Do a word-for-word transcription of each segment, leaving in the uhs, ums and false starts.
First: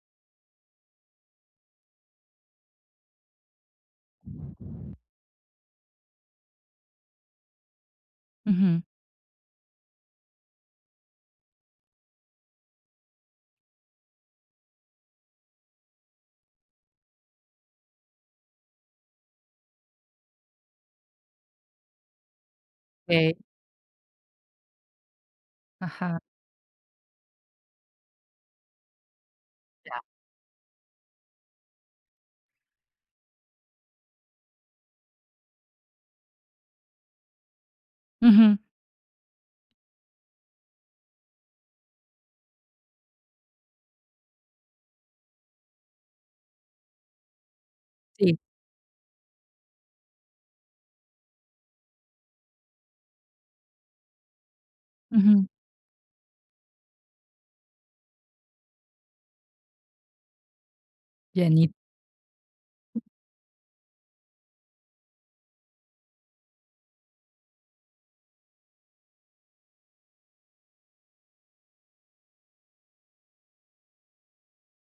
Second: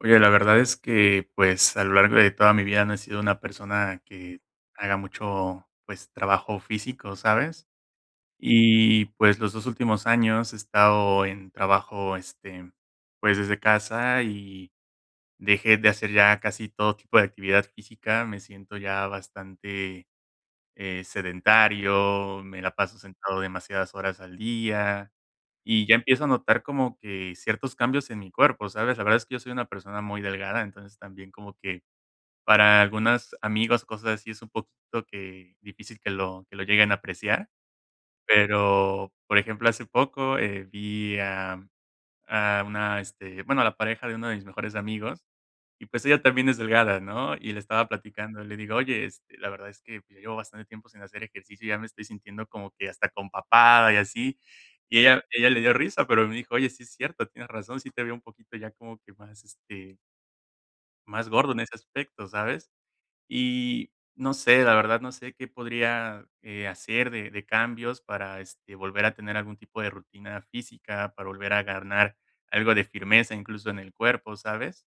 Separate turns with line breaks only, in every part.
Oye, la verdad es que, pues, a lo largo de toda mi vida no he sido una persona que haga mucho, pues, trabajo físico, ¿sabes?
Ujú.
Y, pues, los dos últimos años he estado en trabajo, este, pues, desde casa y dejé de hacer ya casi todo tipo de actividad física. Me siento ya bastante, eh, sedentario, me la paso
Okey.
sentado demasiadas horas al día, y ya
Ajá.
empiezo a notar como que ciertos cambios en mi cuerpo, ¿sabes? La verdad es que yo soy una persona muy delgada, entonces también como que para algunas amigos, cosas así, es un poquito que difícil que lo que lo lleguen a apreciar,
Ujú.
pero, por ejemplo, hace poco, eh, vi a a una, este, bueno, a la pareja de uno de mis mejores amigos, y pues ella también es delgada, ¿no? Y le estaba
Sí.
platicando, le digo, oye, este, la verdad es que pues, yo llevo bastante tiempo sin hacer ejercicio, ya me estoy sintiendo como que hasta compapada y así. Y ella,
Ujú.
ella le dio risa, pero me dijo, oye, sí es cierto, tienes razón, sí te veo un poquito ya como que más, este, más gordo en ese
Llenito,
aspecto, ¿sabes? Y no sé, la verdad no sé qué podría, eh, hacer de de cambios para, este, volver a tener algún tipo de rutina física, para volver a ganar algo de firmeza, incluso en el cuerpo, ¿sabes?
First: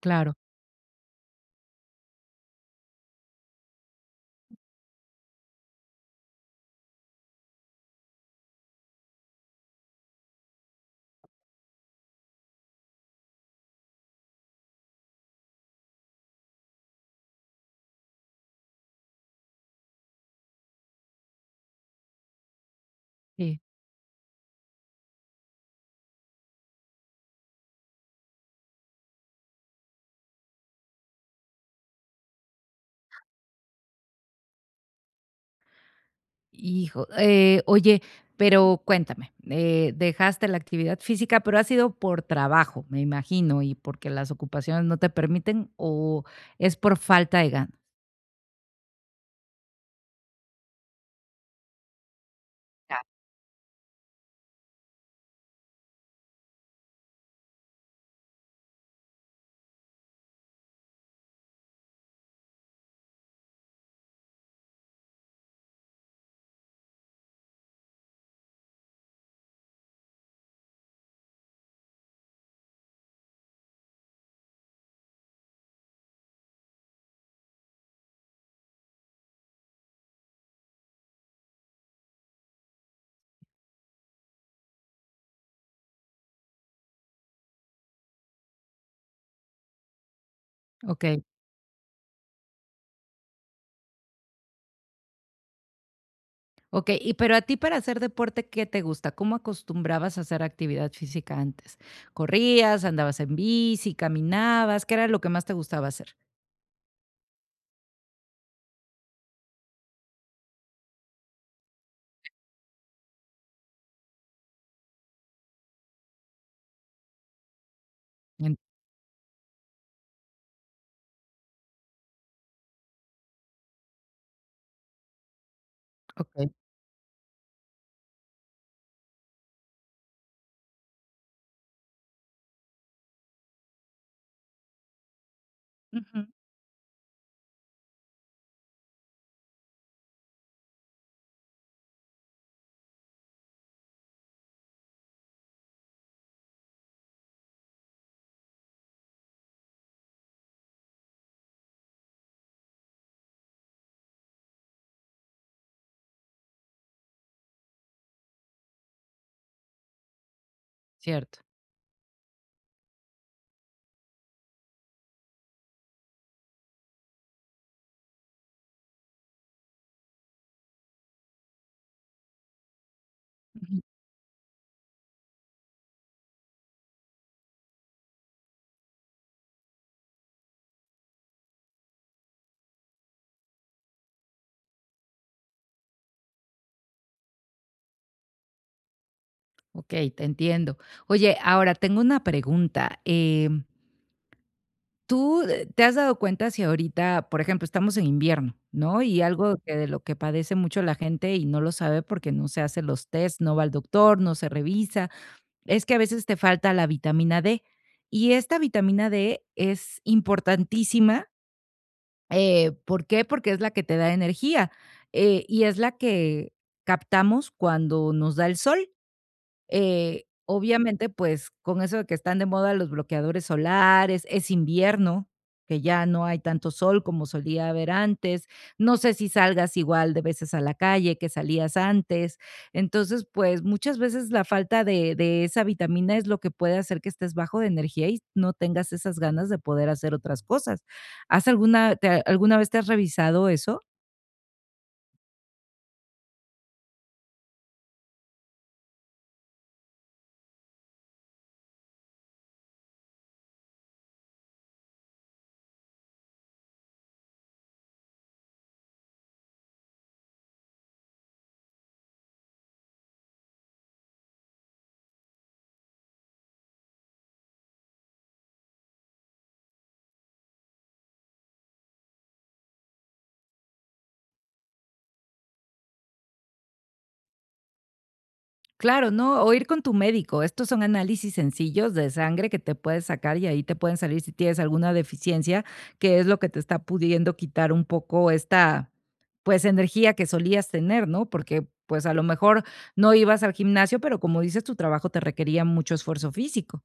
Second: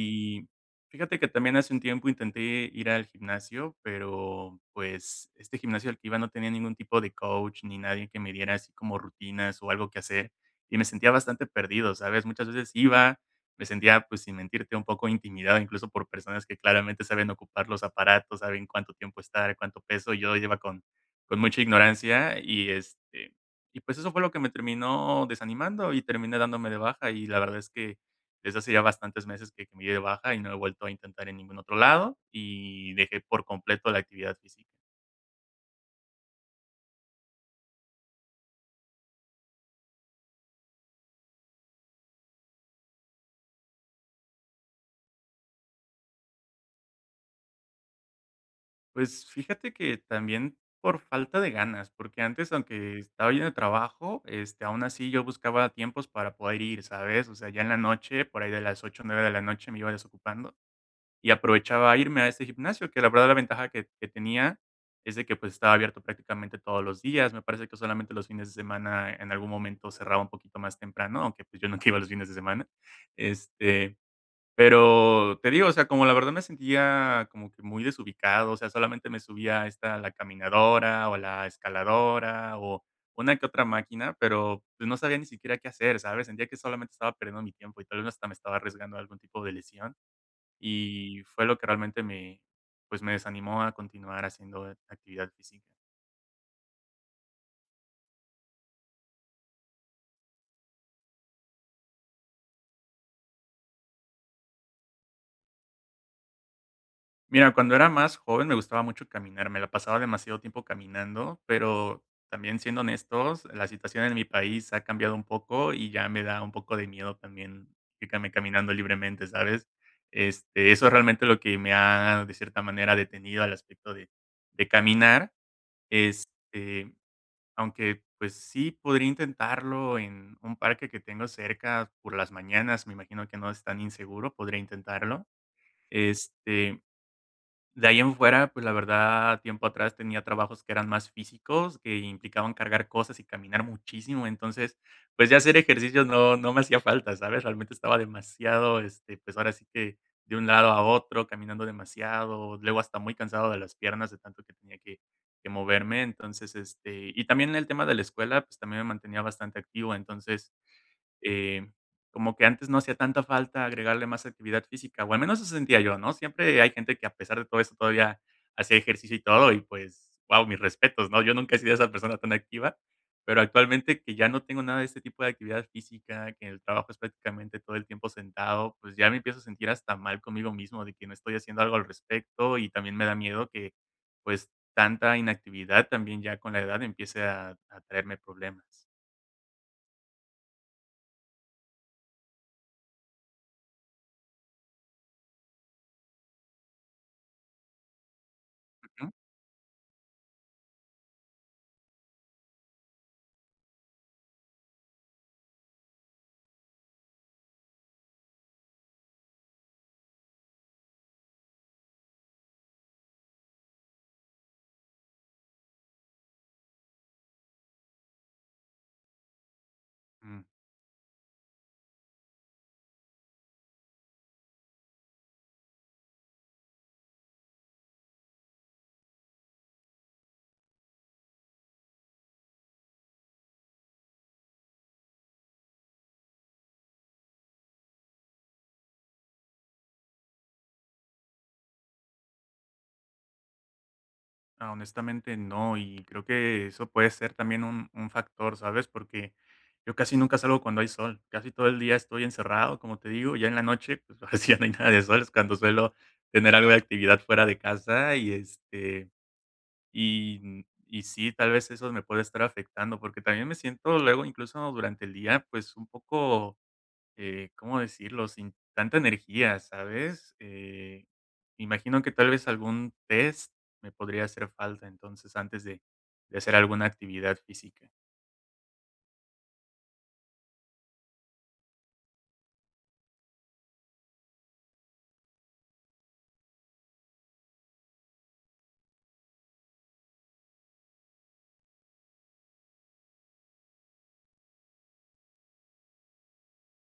claro.
fíjate que también hace un tiempo intenté ir al gimnasio, pero pues este gimnasio al que iba no tenía ningún tipo de coach ni nadie que me diera así como rutinas o algo que hacer. Y me sentía bastante perdido, ¿sabes? Muchas veces iba, me sentía, pues sin mentirte, un poco intimidado incluso por personas que claramente saben ocupar los aparatos, saben cuánto tiempo estar, cuánto peso. Yo lleva con, con mucha ignorancia y este...
Sí.
Y pues eso fue lo que me terminó desanimando y terminé dándome de baja y la verdad es que desde hace ya bastantes meses que que me di de baja y no he vuelto a intentar en ningún otro lado, y dejé por completo la actividad física.
Hijo, eh, oye, pero cuéntame, eh, dejaste la actividad física, pero ha sido por trabajo, me imagino, y porque las ocupaciones no te permiten, ¿o es por falta de ganas?
Pues, fíjate que también por falta de ganas, porque antes, aunque
Ya.
estaba lleno de trabajo, este, aún así yo buscaba tiempos para poder ir, ¿sabes? O sea, ya en la noche, por ahí de las ocho, nueve de la noche me iba desocupando y aprovechaba irme a ese gimnasio, que la verdad la ventaja que que tenía es de que, pues, estaba abierto prácticamente todos los días. Me parece que solamente los fines de semana en algún momento cerraba un poquito más temprano, aunque, pues, yo nunca iba los fines de semana. Este, pero te digo, o sea, como la verdad me sentía como que muy desubicado, o sea, solamente me subía a esta, a la caminadora o a la escaladora o una que otra máquina, pero, pues, no sabía ni siquiera qué hacer, ¿sabes? Sentía que solamente estaba perdiendo mi tiempo y tal vez hasta me estaba arriesgando a algún tipo de lesión. Y
Okey.
fue lo que realmente me, pues, me desanimó a continuar haciendo actividad física.
Okey, y pero a ti para hacer deporte, ¿qué te gusta? ¿Cómo acostumbrabas a hacer actividad física antes? ¿Corrías, andabas en bici, caminabas? ¿Qué era lo que más te gustaba hacer?
Mira, cuando era más joven me gustaba mucho caminar, me la pasaba demasiado tiempo caminando, pero también siendo honestos, la situación en mi país ha cambiado un poco y ya me da un poco de miedo también irme
En
caminando libremente, ¿sabes? Este, eso es realmente lo que me ha, de cierta manera, detenido al aspecto de, de caminar.
okey.
Este, Aunque, pues sí, podría intentarlo en un parque que tengo cerca por las mañanas, me imagino que no es tan inseguro, podría intentarlo.
Ujú.
Este, de ahí en fuera, pues, la verdad, tiempo atrás tenía trabajos que eran más físicos, que implicaban cargar cosas y caminar muchísimo. Entonces, pues, ya hacer ejercicios no no me hacía falta, ¿sabes? Realmente estaba demasiado, este, pues, ahora sí que de un lado a otro, caminando demasiado, luego hasta muy cansado de las piernas de tanto que tenía que que moverme. Entonces, este, y también el tema de la escuela, pues, también me mantenía bastante activo. Entonces,
Cierto.
eh como que antes no hacía tanta falta agregarle más actividad física, o al menos eso sentía yo, ¿no? Siempre hay gente que a pesar de todo eso todavía hacía ejercicio y todo, y pues, wow mis respetos, ¿no? Yo nunca he sido esa persona tan activa, pero actualmente que ya no tengo nada de este tipo de actividad física, que el trabajo es prácticamente todo el tiempo sentado, pues ya me empiezo a sentir hasta mal conmigo mismo de que no estoy haciendo algo al respecto y también me da miedo que, pues, tanta inactividad también ya con la edad empiece a a traerme problemas.
Okey, te entiendo. Oye, ahora tengo una pregunta, em, ¿tú eh, te has dado cuenta si ahorita, por ejemplo, estamos en invierno, ¿no? Y algo que de lo que padece mucho la gente y no lo sabe porque no se hace los test, no va al doctor, no se revisa, es que a veces te falta la vitamina de. Y esta vitamina de es importantísima, eh, ¿por qué? Porque es la que te da energía, eh, y es la que captamos cuando nos da el sol. Eh,
Ujú.
obviamente, pues, con eso de que están de moda los bloqueadores solares, es invierno, que ya no hay tanto sol como solía haber antes. No sé si salgas igual de veces a la calle que salías antes. Entonces, pues, muchas veces la falta de de esa vitamina es lo que puede hacer que estés bajo de energía y no tengas esas ganas de poder hacer otras cosas. ¿Has alguna te alguna vez te has revisado eso?
Ah, honestamente no, y creo que eso puede ser también un, un factor, ¿sabes? Porque yo casi nunca salgo cuando hay sol, casi todo el día estoy encerrado, como te digo, ya en la noche, pues ahora sí ya no hay nada de sol, es cuando suelo tener algo de actividad fuera de casa y este, y, y sí, tal vez eso me puede estar afectando, porque también me siento luego, incluso durante el día, pues un poco eh, ¿cómo decirlo? Sin tanta energía, ¿sabes? Eh, imagino que tal vez algún test me podría hacer falta entonces antes de, de hacer alguna actividad física.
Claro, ¿no? O ir con tu médico. Estos son análisis sencillos de sangre que te puedes sacar y ahí te pueden salir si tienes alguna deficiencia, que es lo que te está pudiendo quitar un poco esta, pues, energía que solías tener, ¿no? Porque, pues, a lo mejor no ibas al gimnasio, pero como dices, tu trabajo te requería mucho esfuerzo físico.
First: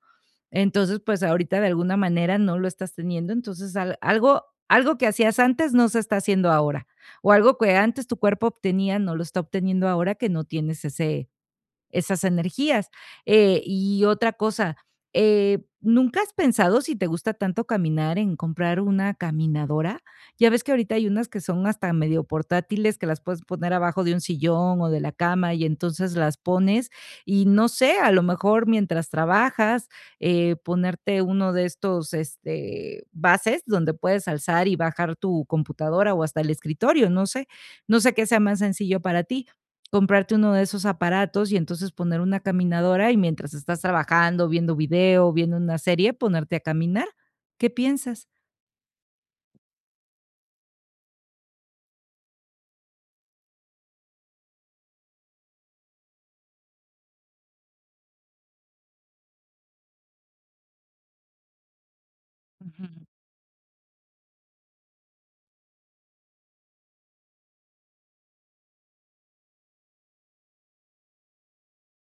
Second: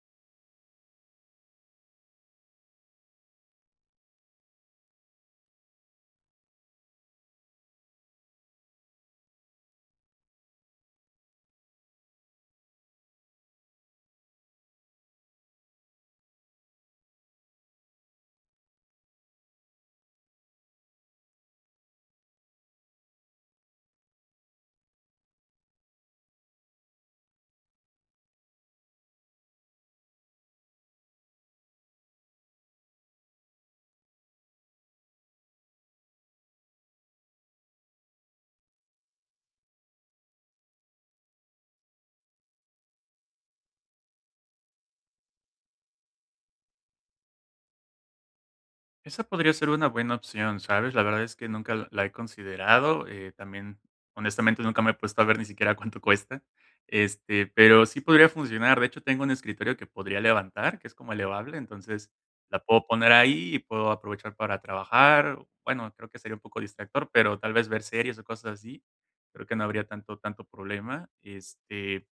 Entonces, pues, ahorita de alguna manera no lo estás teniendo. Entonces, al- algo, algo que hacías antes no se está haciendo ahora. O algo que antes tu cuerpo obtenía no lo está obteniendo ahora que no tienes ese esas energías. Eh, y otra cosa, eh, ¿nunca has pensado si te gusta tanto caminar en comprar una caminadora? Ya ves que ahorita hay unas que son hasta medio portátiles, que las puedes poner abajo de un sillón o de la cama y entonces las pones y no sé, a lo mejor mientras trabajas, eh, ponerte uno de estos este, bases donde puedes alzar y bajar tu computadora o hasta el escritorio, no sé, no sé qué sea más sencillo para ti, comprarte uno de esos aparatos y entonces poner una caminadora y mientras estás trabajando, viendo video, viendo una serie, ponerte a caminar. ¿Qué piensas?
Esa podría ser una buena opción, ¿sabes? La verdad es que nunca la la he considerado, eh, también, honestamente, nunca me he puesto a ver ni siquiera cuánto cuesta, este, pero sí podría funcionar. De hecho, tengo un escritorio que podría levantar, que es como elevable, entonces la
Ujú,
puedo poner ahí y puedo aprovechar para trabajar. Bueno, creo que sería un poco distractor, pero tal vez ver series o cosas así, creo que no habría tanto, tanto problema. Este,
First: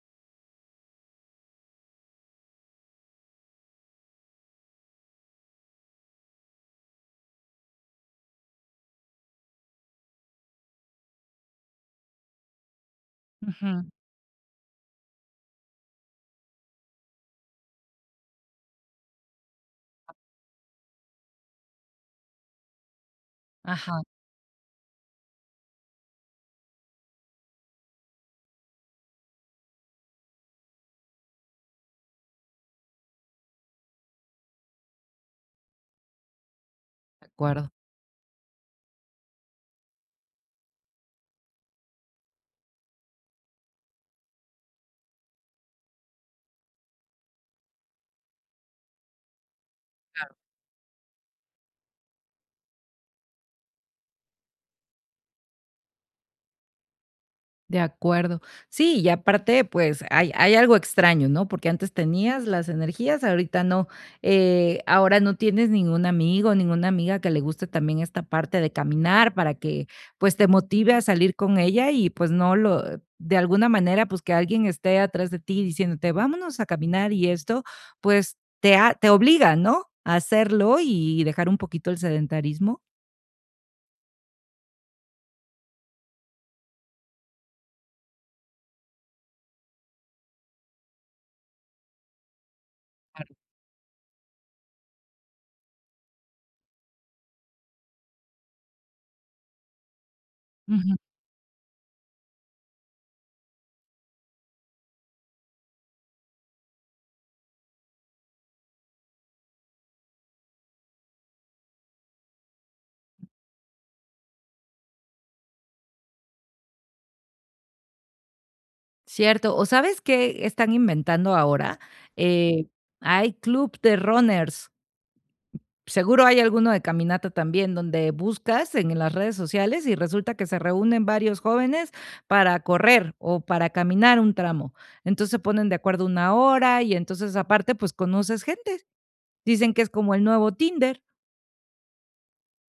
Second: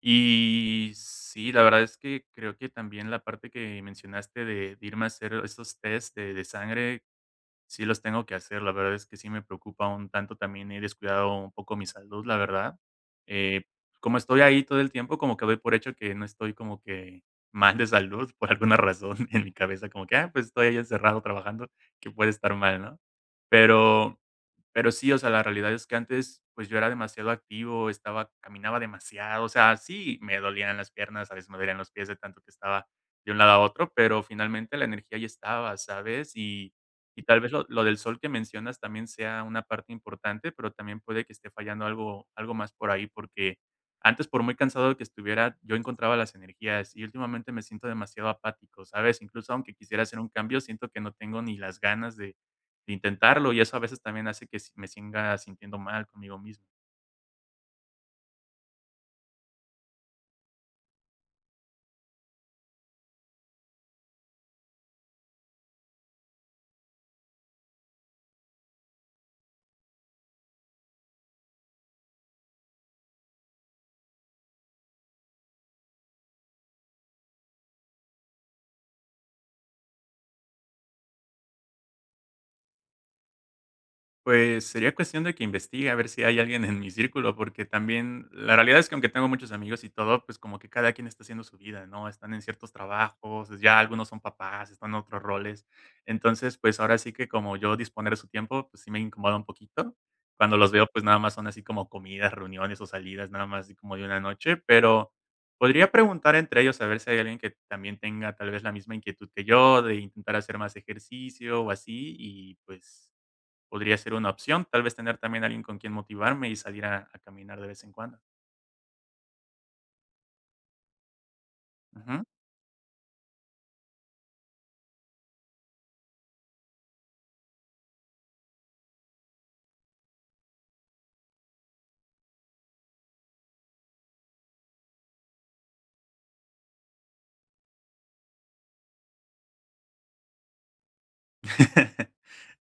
y sí, la verdad es que creo que también la parte que mencionaste de de irme a hacer esos test de de sangre, sí los tengo que hacer. La verdad es que sí me preocupa un tanto, también he descuidado un poco mi salud, la verdad. Eh,
ujú.
como estoy ahí todo el tiempo, como que doy por hecho que no estoy como que mal de salud por alguna razón en mi cabeza, como que, ah, pues estoy ahí encerrado trabajando, que puede estar mal, ¿no?
Ajá,
Pero pero sí, o sea, la realidad es que antes, pues, yo era demasiado activo, estaba caminaba demasiado, o sea, sí, me dolían las piernas, a veces me dolían los pies de tanto que estaba de un lado a otro, pero finalmente la energía ya estaba, ¿sabes? Y y
de
tal vez lo
acuerdo.
lo del sol que mencionas también sea una parte importante, pero también puede que esté fallando algo algo más por ahí, porque antes, por muy cansado que estuviera, yo encontraba las energías y últimamente me siento demasiado apático, ¿sabes? Incluso aunque quisiera hacer un cambio, siento que no tengo ni las ganas de intentarlo, y eso a veces también hace que si me siga sintiendo mal conmigo mismo.
De acuerdo. Sí, y aparte, pues, hay hay algo extraño, ¿no? Porque antes tenías las energías, ahorita no. Eh, ahora no tienes ningún amigo, ninguna amiga que le guste también esta parte de caminar para que, pues, te motive a salir con ella y, pues, no lo de alguna manera, pues, que alguien esté atrás de ti diciéndote: "Vámonos a caminar", y esto, pues, te ha te obliga, ¿no?, a hacerlo y dejar un poquito el sedentarismo.
Pues, sería cuestión de que investigue a ver si hay alguien en mi círculo, porque también la realidad es que aunque tengo muchos amigos y todo, pues, como que cada quien está haciendo su vida, ¿no? Están en ciertos
Claro.
trabajos, ya algunos son papás, están en otros roles. Entonces, pues, ahora sí que como yo disponer de su tiempo, pues, sí me incomoda un poquito. Cuando los veo, pues, nada más son así como comidas, reuniones o salidas, nada más así como de una noche, pero podría preguntar entre ellos a ver si hay alguien que también tenga tal vez la misma inquietud que yo de intentar hacer más ejercicio o así y, pues podría ser una opción, tal vez tener también alguien con quien motivarme y salir a a caminar de vez en cuando.
Cierto, o, ¿sabes qué están inventando ahora?
Ujú.
Eh, Hay club de runners, seguro hay alguno de caminata también, donde buscas en las redes sociales y resulta que se reúnen varios jóvenes para correr o para caminar un tramo. Entonces, se ponen de acuerdo una hora y entonces aparte, pues, conoces gente. Dicen que es como el nuevo Tinder.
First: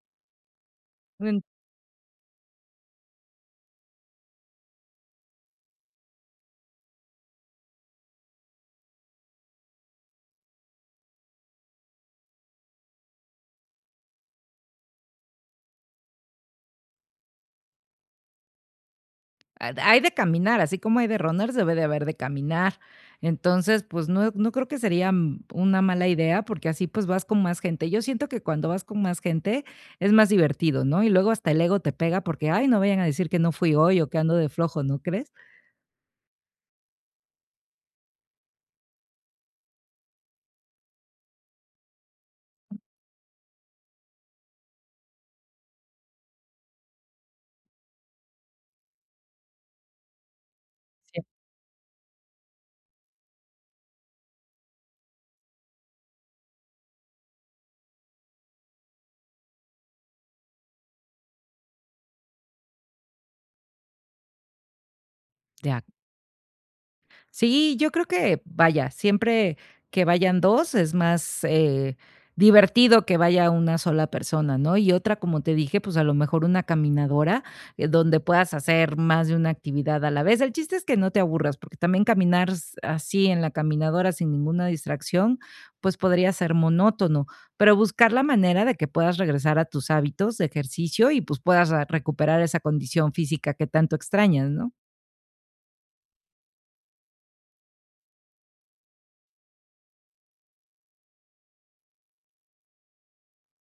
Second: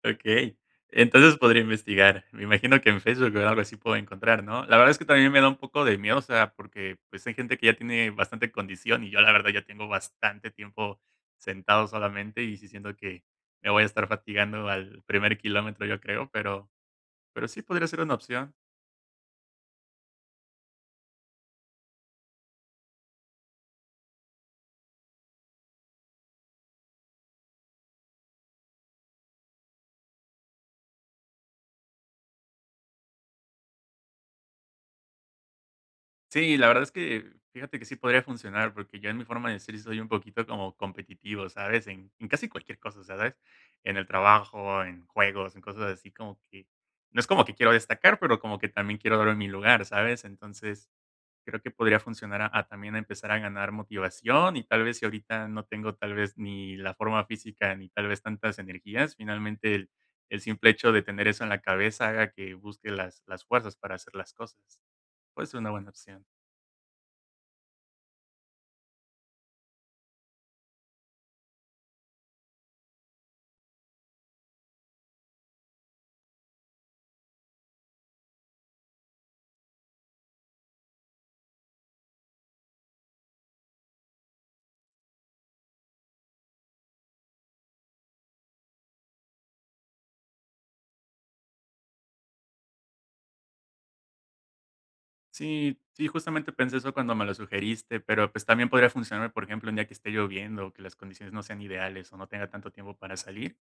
Okey. Entonces podría investigar. Me imagino que en Facebook o algo así puedo encontrar, ¿no? La verdad es que también me da un poco de miedo, o sea, porque, pues, hay gente que ya tiene bastante condición y yo, la verdad, ya tengo bastante tiempo sentado solamente y sí siento que me voy a estar fatigando al primer kilómetro, yo creo, pero pero sí podría ser una opción.
Ah, hay de caminar, así como hay de runners, debe de haber de caminar. Entonces, pues, no no creo que sería, mm, una mala idea, porque así, pues, vas con más gente. Yo siento que cuando vas con más gente es más divertido, ¿no? Y luego hasta el ego te pega porque: "Ay, no vayan a decir que no fui hoy o que ando de flojo", ¿no crees?
Sí, la verdad es que fíjate que sí podría funcionar, porque yo en mi forma de ser sí soy un poquito como competitivo, ¿sabes? En, en casi cualquier cosa, o sea, ¿sabes? En el trabajo, en juegos, en cosas así, como que no es como que quiero destacar, pero como que también quiero dar mi lugar, ¿sabes? Entonces,
Sí.
creo que podría funcionar a, a también a empezar a ganar motivación y tal vez si ahorita no tengo tal vez ni la forma física ni tal vez tantas energías, finalmente el, el simple hecho de tener eso en la cabeza haga que busque las, las fuerzas para hacer las cosas. Puede ser
De
una buena opción.
sí, yo creo que, vaya, siempre que vayan dos es más, eh, divertido que vaya una sola persona, ¿no? Y otra, como te dije, pues, a lo mejor una caminadora, eh, donde puedas hacer más de una actividad a la vez. El chiste es que no te aburras, porque también caminar s así en la caminadora sin ninguna distracción, pues, podría ser monótono, pero buscar la manera de que puedas regresar a tus hábitos de ejercicio y, pues, puedas a recuperar esa condición física que tanto extrañas, ¿no?
Sí, sí, justamente pensé eso cuando me lo sugeriste, pero pues también podría funcionarme, por ejemplo, un día que esté lloviendo o que las condiciones no sean ideales o no tenga tanto tiempo para salir.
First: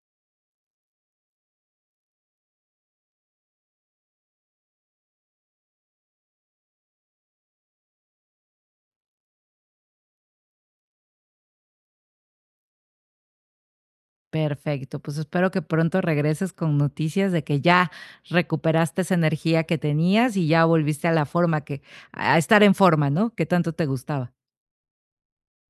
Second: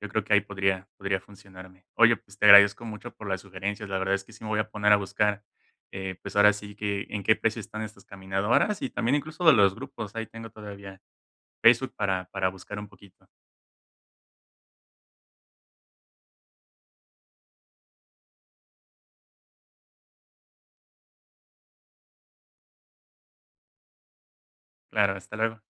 Yo creo que ahí podría, podría funcionarme. Oye, pues te agradezco mucho por las sugerencias. La verdad es que sí me voy a poner a buscar, eh, pues ahora sí que en qué precio están estas caminadoras y también incluso de los grupos. Ahí tengo todavía Facebook para, para buscar un poquito.
Perfecto, pues espero que pronto regreses con noticias de que ya recuperaste esa energía que tenías y ya volviste a la forma que a estar en forma, ¿no? Que tanto te gustaba.
Claro, hasta luego.